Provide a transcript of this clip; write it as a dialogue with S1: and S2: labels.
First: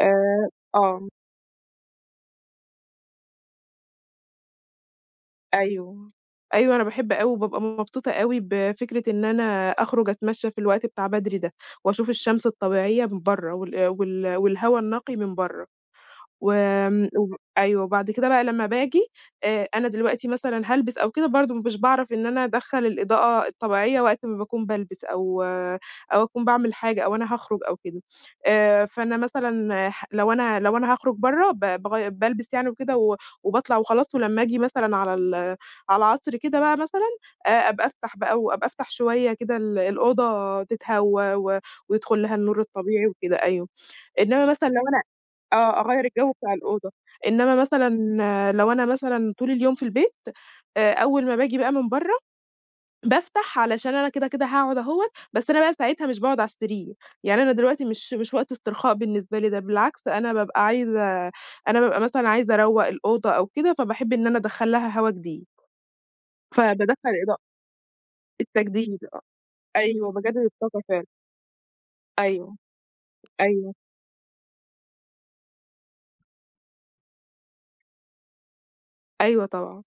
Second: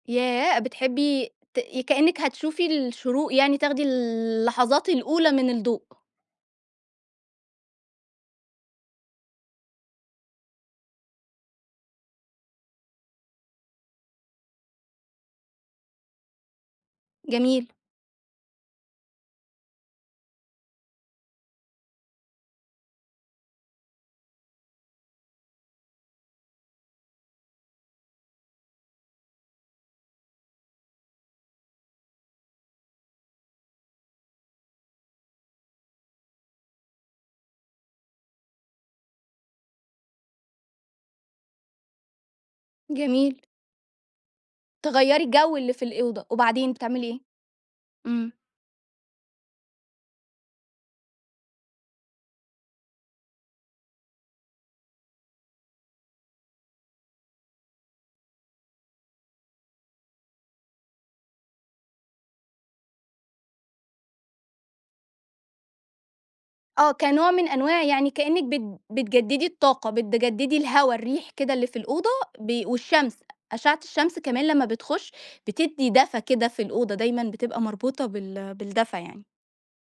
S1: آآ
S2: ياه!
S1: آه.
S2: بتحبي تأ ي كأنِك هتشوفي الشروق يعني تاخدي اللحظات الأولى من الضوء.
S1: أيوه، أيوه أنا باحب أوي وبابقى مبسوطة أوي بفكرة إن أنا أخرج اتمشى في الوقت بتاع بدري ده واشوف الشمس الطبيعية من برّا وال وال والهوا النقي من برّا، وآمم و
S2: جميل.
S1: أيوه وبعد كده بقى لمّا باجي آآ أنا دلوقتي مثلًا هالبس أو كده برضه مش باعرف إن أنا ادخّل الإضاءة الطبيعية وقت ما باكون بالبس أو أو اكون باعمل حاجة أو أنا هاخرج أو كده، آآ فأنا مثلًا ح لو أنا لو أنا هاخرج برّا ب باغي بالبس يعني وكده و وباطلع وخلاص ولمّا اجي مثلًا على ال على العصر كده بقى مثلًا آآ أبقى أفتح بقى و أبقى أفتح شوية كده ال الأوضة تتهوّى و ويدخل لها النور الطبيعي وكده
S2: جميل.
S1: أيوه، إنّما مثلًا لو أنا
S2: تغيّري الجو اللي
S1: آه
S2: في
S1: أغيّر
S2: الأوضة
S1: الجو بتاع
S2: وبعدين
S1: الأوضة،
S2: بتعملي إيه؟
S1: إنّما مثلًا
S2: إمم.
S1: لو أنا مثلًا طول اليوم في البيت آآ أول ما باجي بقى من برّا بافتح علشان أنا كده كده هاقعُد أهون بس أنا بقى ساعتها مش باقعُد على السرير يعني أنا دلوقتي مش مش وقت استرخاء بالنسبة لي، ده بالعكس أنا بابقى عايزة أنا بابقى مثلًا عايزة اروّق الأوضة أو كده فباحب إن أنا ادخّل لها هوا جديد
S2: آه،
S1: فبادخّل
S2: كنوع
S1: الإضاءة.
S2: من أنواع يعني كأنِك بت
S1: التجديد أ
S2: بتجددي الطاقة،
S1: أيوه باجدد
S2: بتجددي
S1: الطاقة
S2: الهوا
S1: فعلًا.
S2: الريح كده اللي في الأوضة
S1: أيوه.
S2: بي والشمس،
S1: أيوه.
S2: أشعة الشمس كمان لمّا بتخش بتدّي دفى كده في الأوضة دايمًا بتبقى مربوطة بال بالدفى يعني.
S1: أيوه طبعًا.